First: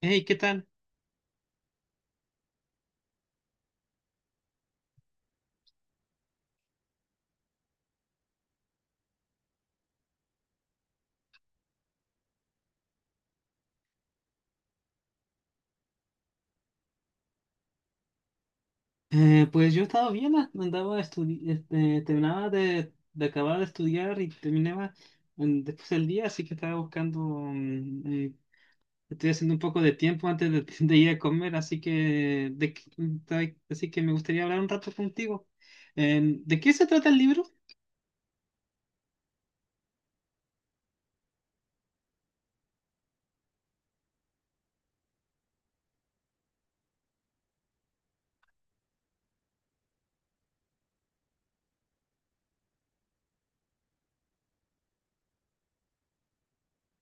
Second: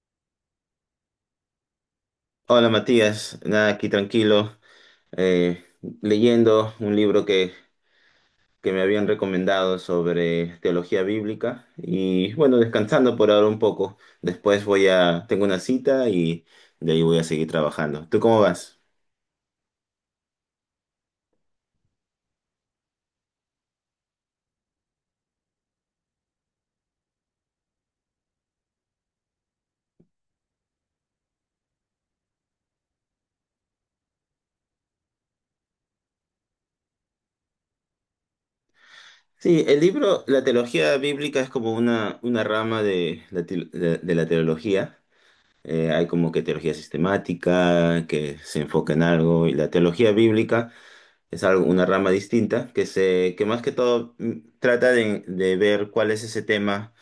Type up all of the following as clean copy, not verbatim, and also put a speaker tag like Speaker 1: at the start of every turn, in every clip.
Speaker 1: Hey, ¿qué tal?
Speaker 2: Hola Matías, nada, aquí tranquilo, eh, leyendo un libro que me habían recomendado sobre teología bíblica y bueno, descansando por ahora un poco. Después voy tengo una cita y de ahí voy a seguir trabajando. ¿Tú cómo vas?
Speaker 1: Pues yo he estado bien. Andaba terminaba de acabar de estudiar y terminaba después del día, así que estaba buscando, estoy haciendo un poco de tiempo antes de ir a comer, así que, de, qué- mm, ta- así que me gustaría hablar un rato contigo. ¿De qué se trata el libro?
Speaker 2: Sí, el libro, la teología bíblica es como una rama de de la teología. Hay como que teología sistemática, que se enfoca en algo, y la teología bíblica es algo, una rama distinta, que más que todo, trata de ver cuál es ese tema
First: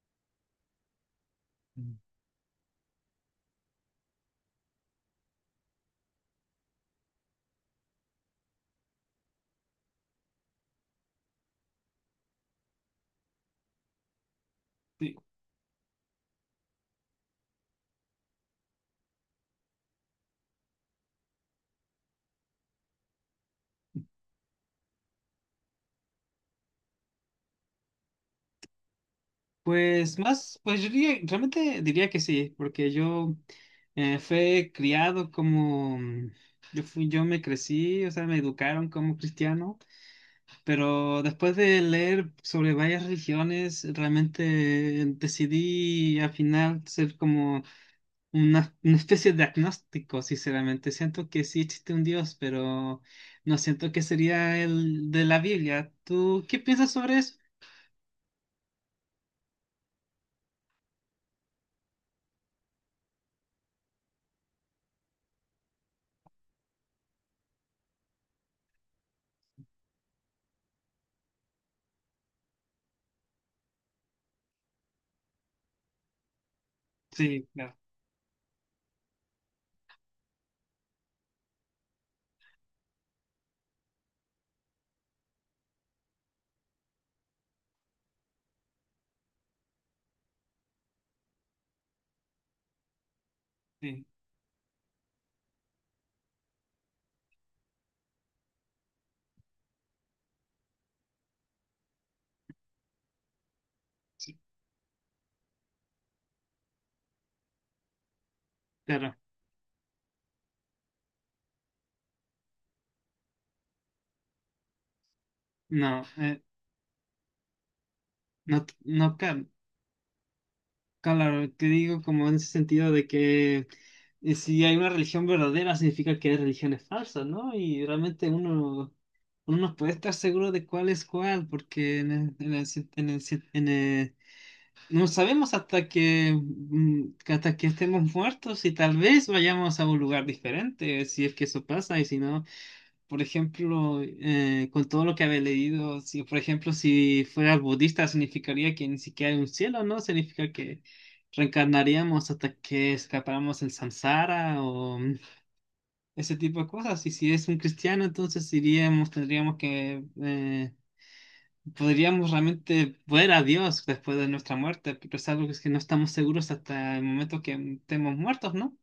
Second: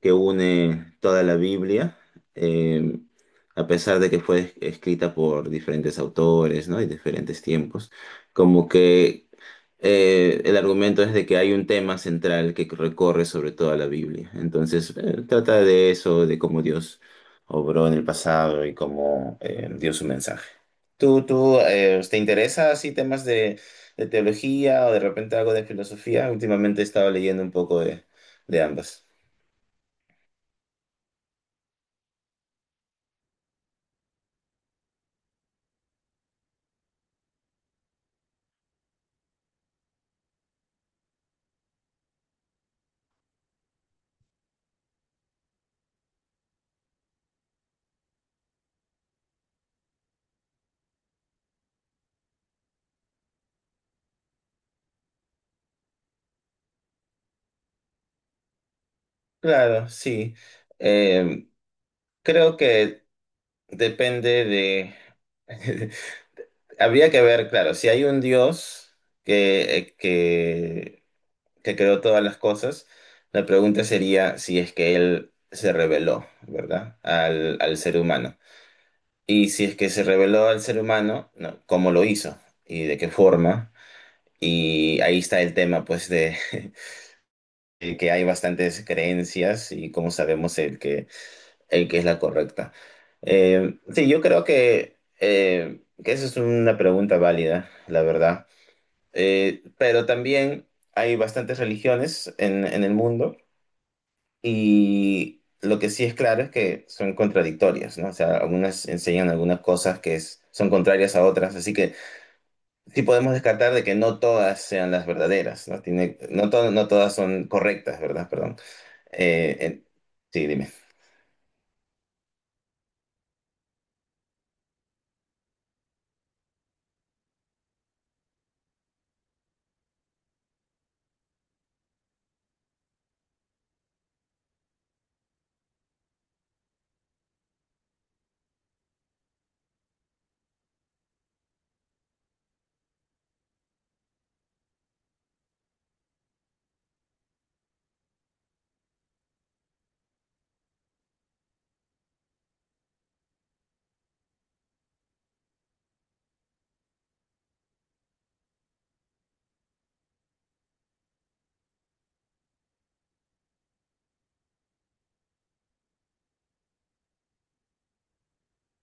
Speaker 2: que une toda la
Speaker 1: Mm.
Speaker 2: Biblia, eh, a pesar de que fue escrita por diferentes autores, ¿no? Y diferentes tiempos, como que el argumento es de que hay un tema central que recorre sobre toda la Biblia. Entonces, trata de eso, de cómo Dios obró en el pasado y cómo, dio su mensaje. ¿Tú te interesa así temas de teología o de repente algo de filosofía? Últimamente he estado leyendo un poco de ambas.
Speaker 1: Pues más, pues yo diría- Realmente diría que sí, porque yo fui criado como, yo me crecí, o sea, me educaron como cristiano, pero después de leer sobre varias religiones, realmente decidí al final ser como una especie de agnóstico, sinceramente. Siento que sí existe un Dios, pero no siento que sería el de la Biblia. ¿Tú qué piensas sobre eso?
Speaker 2: Claro, sí. Eh, Creo que depende de... Habría que ver, claro, si hay un Dios que, eh, que, que creó todas las cosas, la pregunta sería si es que Él se reveló, ¿verdad?
Speaker 1: Sí, claro,
Speaker 2: Al ser humano. Y si es que se reveló al ser humano, no, ¿cómo lo hizo? ¿Y de qué forma? Y ahí está el tema, pues, de que hay bastantes creencias y como sabemos el que es la correcta.
Speaker 1: sí,
Speaker 2: Sí, yo creo que esa es una pregunta válida, la verdad. Pero también hay bastantes religiones en el mundo
Speaker 1: sí,
Speaker 2: y lo que sí es claro es que son contradictorias, ¿no? O sea, algunas
Speaker 1: claro.
Speaker 2: enseñan algunas cosas que son contrarias a otras, así que sí podemos descartar de que no todas sean las verdaderas, ¿no?
Speaker 1: No,
Speaker 2: Tiene, no, to- No todas son correctas, ¿verdad? Perdón.
Speaker 1: no, no, ca-
Speaker 2: Eh, en- sí, dime.
Speaker 1: claro, que digo como en ese sentido de que si hay una religión verdadera significa que hay religiones falsas, ¿no? Y realmente uno no puede estar seguro de cuál es cuál, porque en el cien- en el cien- en el- no sabemos hasta que, hasta que estemos muertos y tal vez vayamos a un lugar diferente, si es que eso pasa, y si no. Por ejemplo, con todo lo que había leído, si por ejemplo, si fueras budista, significaría que ni siquiera hay un cielo, ¿no? Significa que reencarnaríamos hasta que escapáramos el samsara o ese tipo de cosas. Y si es un cristiano, entonces iríamos, tendríamos que, podríamos realmente ver a Dios después de nuestra muerte, pero es algo que es que no estamos seguros hasta el momento que estemos muertos, ¿no?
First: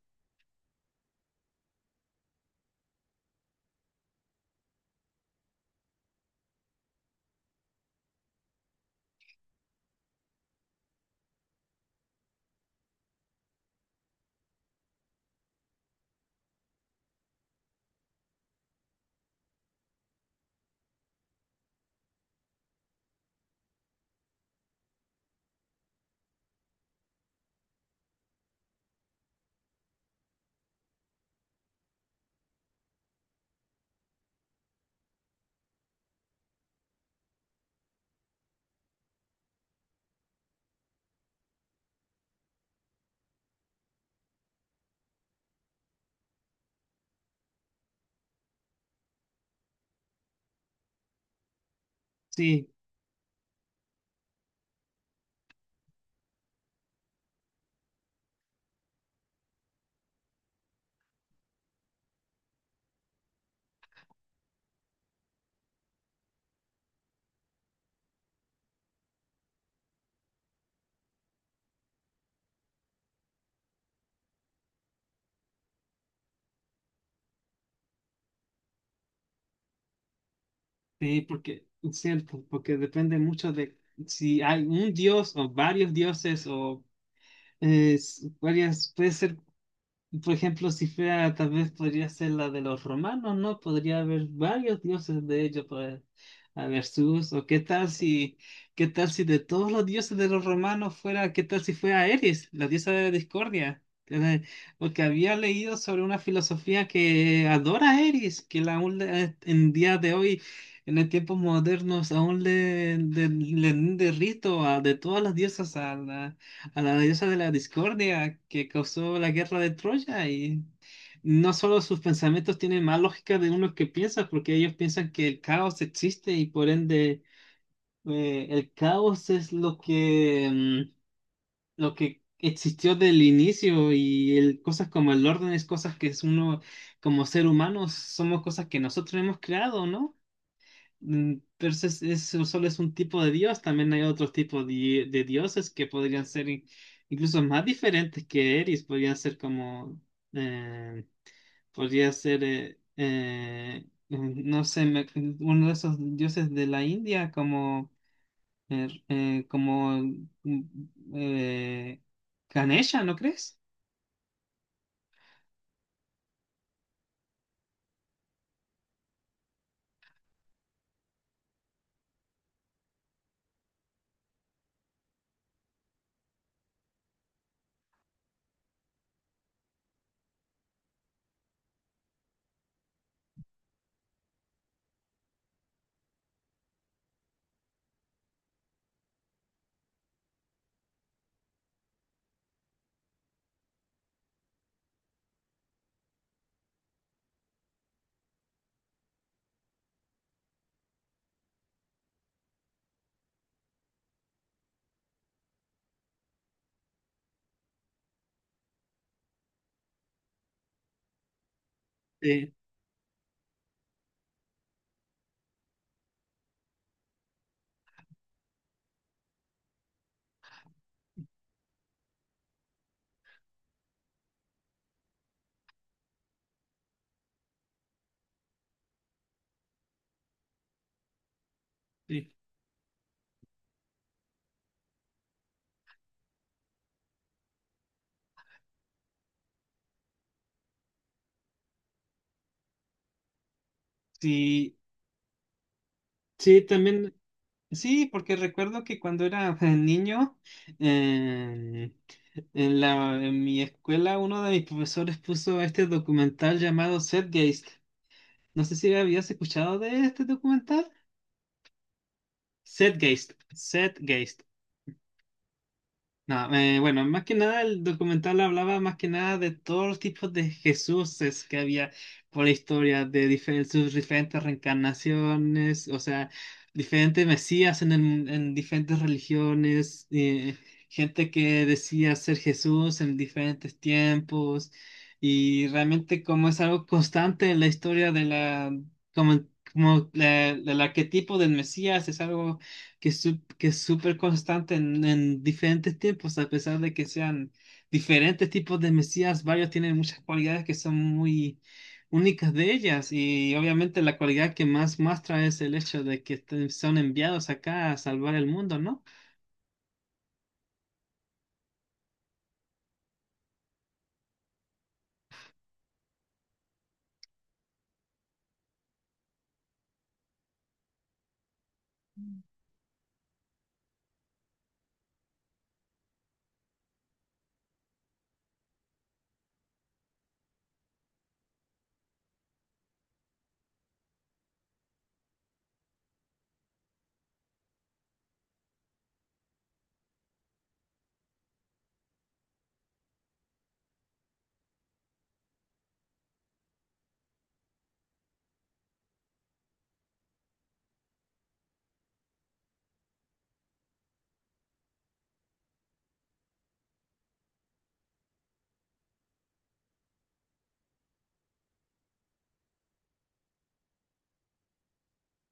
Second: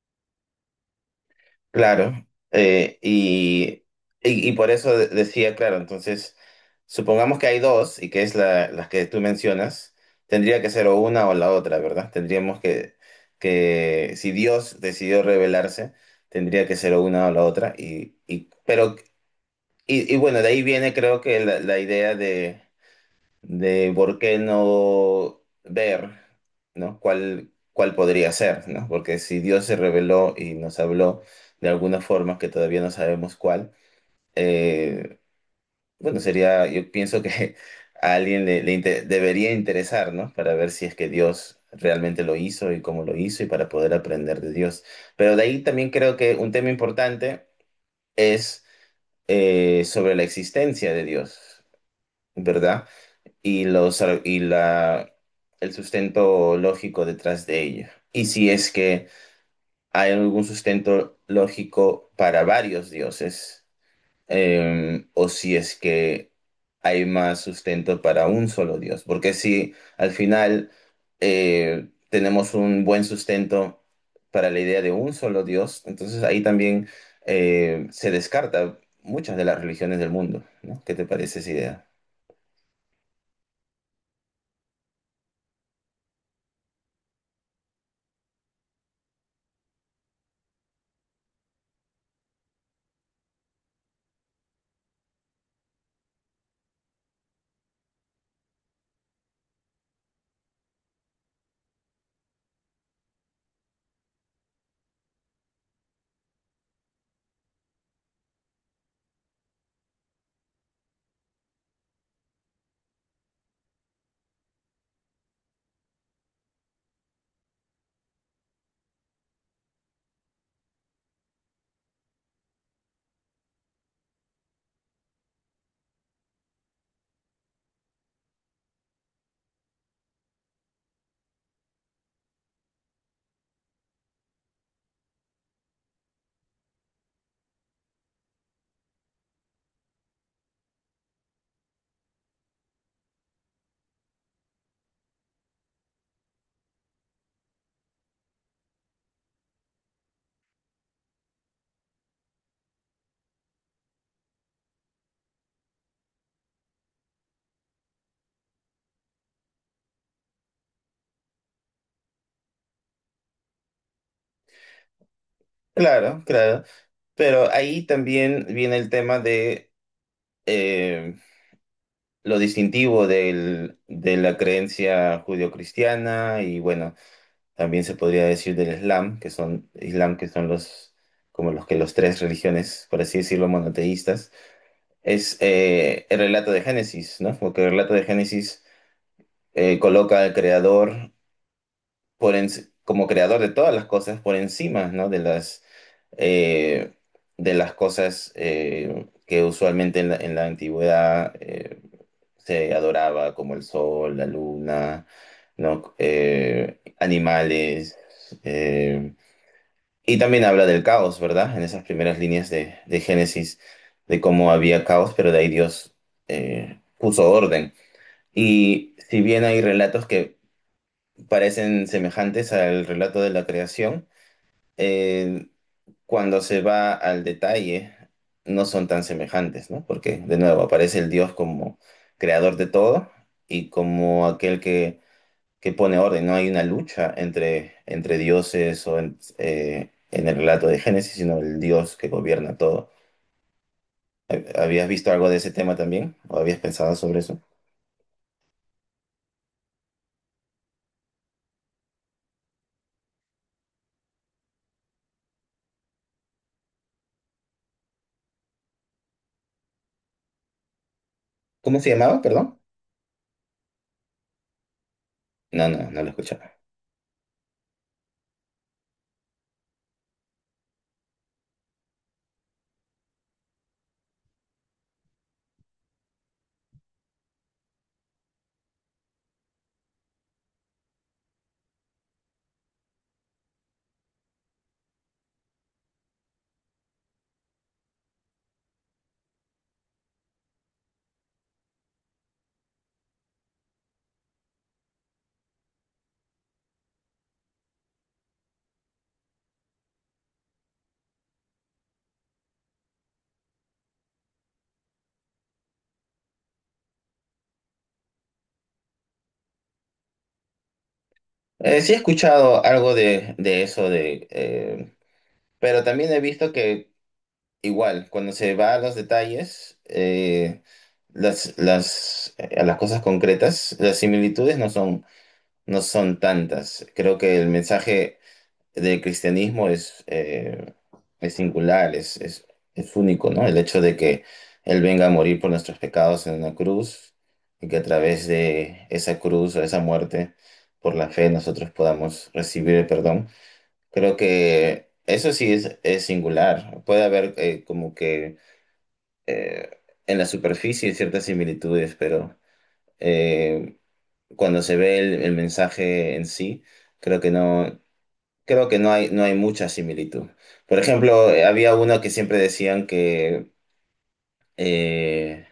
Speaker 2: Claro, eh, y, y por eso decía, claro, entonces, supongamos que hay dos y que es las que tú mencionas, tendría que ser o una o la otra, ¿verdad? Que si Dios decidió revelarse, tendría que ser o una o la otra, bueno, de ahí viene creo que la idea de por qué no ver, ¿no? ¿Cuál podría ser, ¿no? Porque si Dios se reveló y nos habló de alguna forma que todavía no sabemos cuál, eh, bueno, sería, yo pienso que a alguien debería interesar, ¿no? Para ver si es que Dios realmente lo hizo y cómo lo hizo y para poder aprender de Dios. Pero de ahí también creo que un tema importante es, sobre la existencia de Dios,
Speaker 1: Sí.
Speaker 2: ¿verdad? Y, los, ar- y la, El sustento lógico detrás de ello. Y si es que hay algún sustento lógico para varios dioses, o si es que hay más sustento para un solo dios. Porque si al final, tenemos un buen sustento para la idea de un solo dios, entonces ahí también, se descarta muchas de las religiones del mundo, ¿no? ¿Qué te
Speaker 1: Sí,
Speaker 2: parece esa
Speaker 1: porque
Speaker 2: idea?
Speaker 1: es cierto, porque depende mucho de si hay un dios o varios dioses o varias, puede ser por ejemplo, si fuera, tal vez podría ser la de los romanos, ¿no? Podría haber varios dioses de ellos, pues, a ver, Zeus, o qué tal si de todos los dioses de los romanos fuera, qué tal si fuera Eris, la diosa de la discordia. Eh, Porque había leído sobre una filosofía que adora a Eris, que la en día de hoy, en el tiempos modernos, aún le rinde rito a, de todas las diosas a la diosa de la discordia que causó la guerra de Troya, y no solo sus pensamientos tienen más lógica de uno que piensa, porque ellos piensan que el caos existe y por ende el caos es lo que, lo que existió del inicio, y el, cosas como el orden es cosas que es uno como ser humano somos cosas que nosotros hemos creado, ¿no? Mm, Entonces, eso solo es un tipo de Dios, también hay otros tipos de dioses que podrían ser incluso más diferentes que Eris, podrían ser como, eh, podría ser, no sé, uno de esos dioses de la India como, como mm, eh, Ganesha, ¿no crees?
Speaker 2: Claro, claro. Pero ahí también viene el tema de, eh, lo distintivo de la creencia judio-cristiana y bueno, también se podría decir del Islam, que son los como los que los tres religiones, por así decirlo, monoteístas, es, el relato de Génesis, ¿no? Porque el relato de Génesis, coloca al creador como creador de todas las cosas por encima, ¿no? De las, eh, cosas que usualmente en en la antigüedad, se adoraba, como el sol, la luna, ¿no? Animales. eh, y también habla del caos, ¿verdad? En esas primeras líneas
Speaker 1: Sí,
Speaker 2: de Génesis, de cómo había caos, pero de ahí Dios, puso orden. Y si bien hay relatos que parecen semejantes al relato de la creación, eh, cuando se va al detalle, no son tan semejantes, ¿no? Porque, de nuevo, aparece el Dios como
Speaker 1: sí,
Speaker 2: creador de todo y como aquel que pone orden. No hay una lucha entre dioses en el relato de Génesis, sino el Dios que gobierna todo.
Speaker 1: sí,
Speaker 2: ¿Habías visto algo de ese tema también? ¿O habías
Speaker 1: sí,
Speaker 2: pensado
Speaker 1: también.
Speaker 2: sobre eso?
Speaker 1: Sí, porque recuerdo que cuando era niño, eh, en mi escuela uno de mis profesores puso este documental llamado Setgeist. No sé si habías escuchado de este documental.
Speaker 2: ¿Cómo se llamaba? Perdón.
Speaker 1: Setgeist, Setgeist.
Speaker 2: No, no, no lo escuchaba.
Speaker 1: No, bueno, más que nada el documental hablaba más que nada de todos los tipos de Jesuses que había por la historia, de sus diferentes reencarnaciones, o sea, diferentes mesías en, en diferentes religiones, gente que decía ser Jesús en diferentes tiempos, y realmente como es algo constante en la historia de la, como, como el arquetipo del mesías, es algo que, es súper constante en diferentes tiempos, a pesar de que sean diferentes tipos de Mesías, varios tienen muchas cualidades que son muy únicas de ellas, y obviamente la cualidad que más muestra es el hecho de que son enviados acá a salvar el mundo, ¿no?
Speaker 2: Sí he escuchado algo pero también he visto que, igual, cuando se va a los detalles, a las cosas concretas, las similitudes no son, no son tantas. Creo que el mensaje del cristianismo es singular, es único, ¿no? El hecho de que Él venga a morir por nuestros pecados en una cruz y que a través de esa cruz o esa muerte, por la fe, nosotros podamos recibir el perdón. Creo que eso sí es singular. Puede haber, como que eh, en la superficie ciertas similitudes, pero, eh, cuando se ve el mensaje en sí, creo que no, creo que no hay, no hay mucha similitud. Por ejemplo, había uno que siempre decían que eh,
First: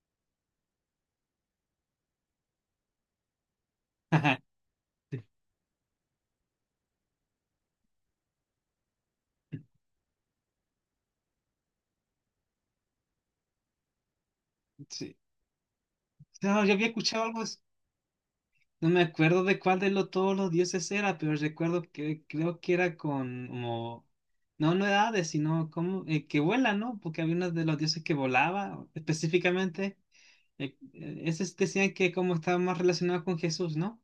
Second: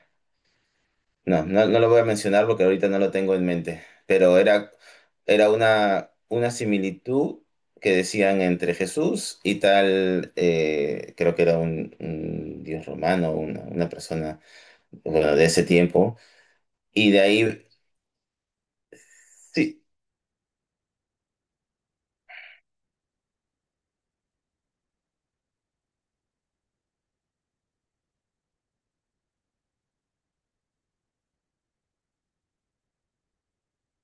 Speaker 2: no, no, no lo voy a mencionar porque ahorita no lo tengo en mente, era una similitud que decían entre Jesús y tal, creo que era un dios romano, una persona
Speaker 1: Sí.
Speaker 2: bueno, de ese tiempo.
Speaker 1: No, yo había
Speaker 2: Y de
Speaker 1: escuchado algo.
Speaker 2: ahí,
Speaker 1: No me acuerdo de cuál
Speaker 2: sí,
Speaker 1: de lo, todos los dioses era, pero recuerdo que creo que era con como, no, no era Hades, sino como que vuela, ¿no? Porque había uno de los dioses que volaba específicamente. Esos decían que como estaba más relacionado con Jesús, ¿no?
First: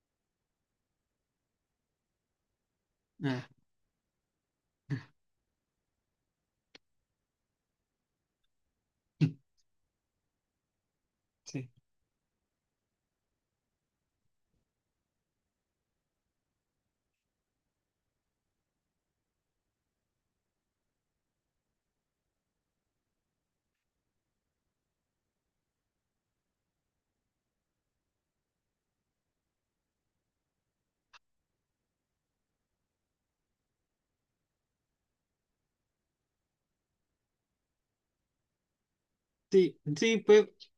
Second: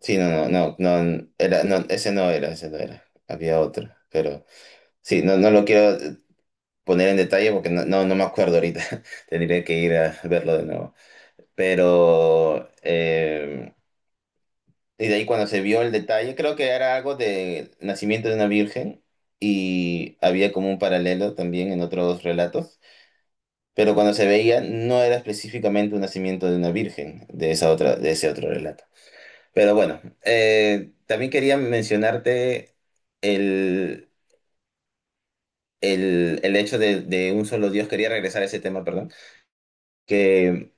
Speaker 2: sí, no, no, no, no, era, no, ese no era,
Speaker 1: Ah,
Speaker 2: había otro, pero sí, no, no lo quiero poner en detalle porque no me acuerdo ahorita, tendría que ir a verlo de nuevo,
Speaker 1: sí.
Speaker 2: pero, y de ahí cuando se vio el detalle, creo que era algo de nacimiento de una virgen y había como un paralelo también en otros relatos, pero cuando se veía no era específicamente un nacimiento de una virgen de esa otra, de ese otro relato. Pero bueno, también quería mencionarte el, el hecho de un solo Dios. Quería regresar a ese tema, perdón.
Speaker 1: Sí, sí, pues
Speaker 2: Que,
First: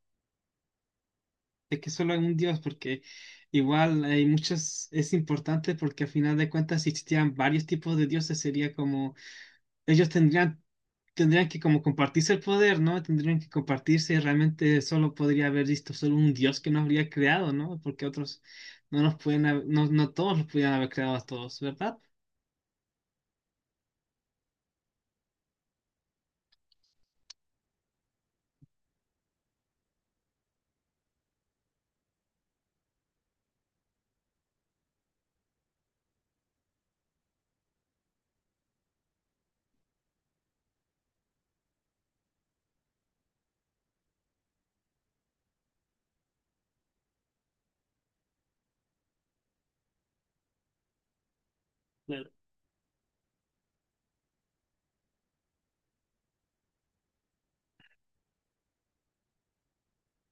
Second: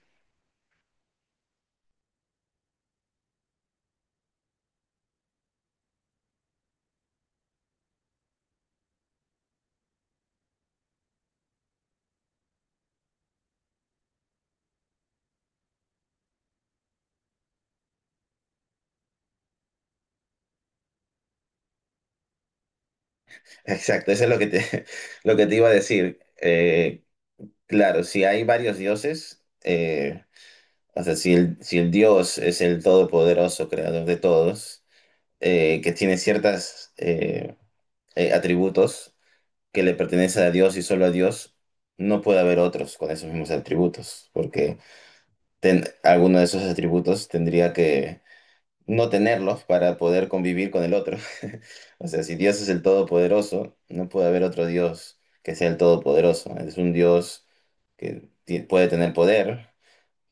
Speaker 1: es que solo hay un dios, porque igual hay muchos, es importante porque al final de cuentas si existían varios tipos de dioses, sería como ellos tendrían, tendrían que como compartirse el poder, ¿no? Tendrían que compartirse y realmente solo podría haber visto solo un dios que nos habría creado, ¿no? Porque otros no nos pueden, no, no todos los pudieran haber creado a todos, ¿verdad?
Speaker 2: exacto, eso es lo que te, lo que te iba a decir. Claro, si hay varios dioses, o sea, si el Dios es el todopoderoso, creador de todos, que tiene ciertos atributos que le pertenecen a Dios y solo a Dios, no puede haber otros con esos mismos atributos, porque alguno de esos atributos tendría que no tenerlos para poder convivir con el otro. O sea,
Speaker 1: Claro.
Speaker 2: si Dios es el todopoderoso, no puede haber otro Dios que sea el todopoderoso. Es un Dios puede tener poder,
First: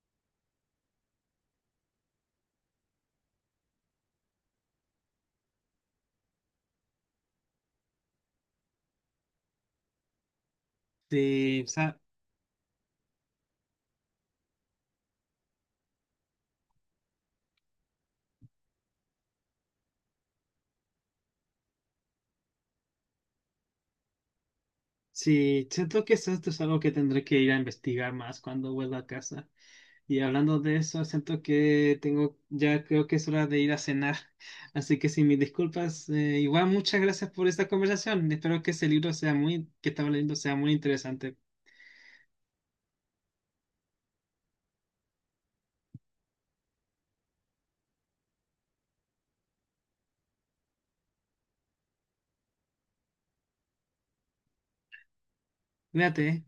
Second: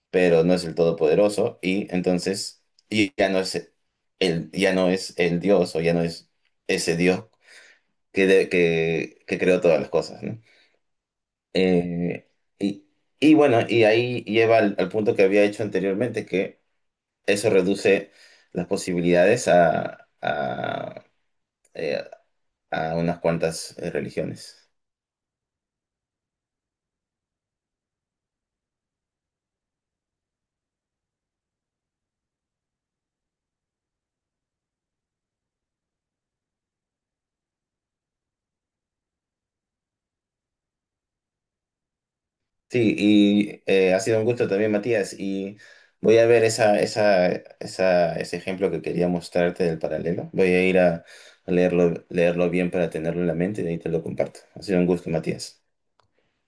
Speaker 2: pero no es el todopoderoso, y entonces y ya no es ya no es el Dios o ya no es ese Dios que creó todas las cosas, ¿no?
Speaker 1: Sí, o sea,
Speaker 2: Eh, y, y bueno, y ahí lleva al al punto que había hecho anteriormente, que eso reduce las posibilidades eh, a unas cuantas religiones.
Speaker 1: sí, siento que esto es algo que tendré que ir a investigar más cuando vuelva a casa. Y hablando de eso, siento que tengo, ya creo que es hora de ir a cenar. Así que sin mis disculpas, igual muchas gracias por esta conversación. Espero que ese libro sea muy, que estaba leyendo sea muy interesante.
Speaker 2: Sí, y ha sido un gusto también, Matías, y voy a ver ese ejemplo que quería mostrarte del paralelo. Voy a ir a leerlo bien para tenerlo en la mente y de ahí te lo comparto. Ha sido un gusto, Matías.
Speaker 1: Cuídate, ¿eh?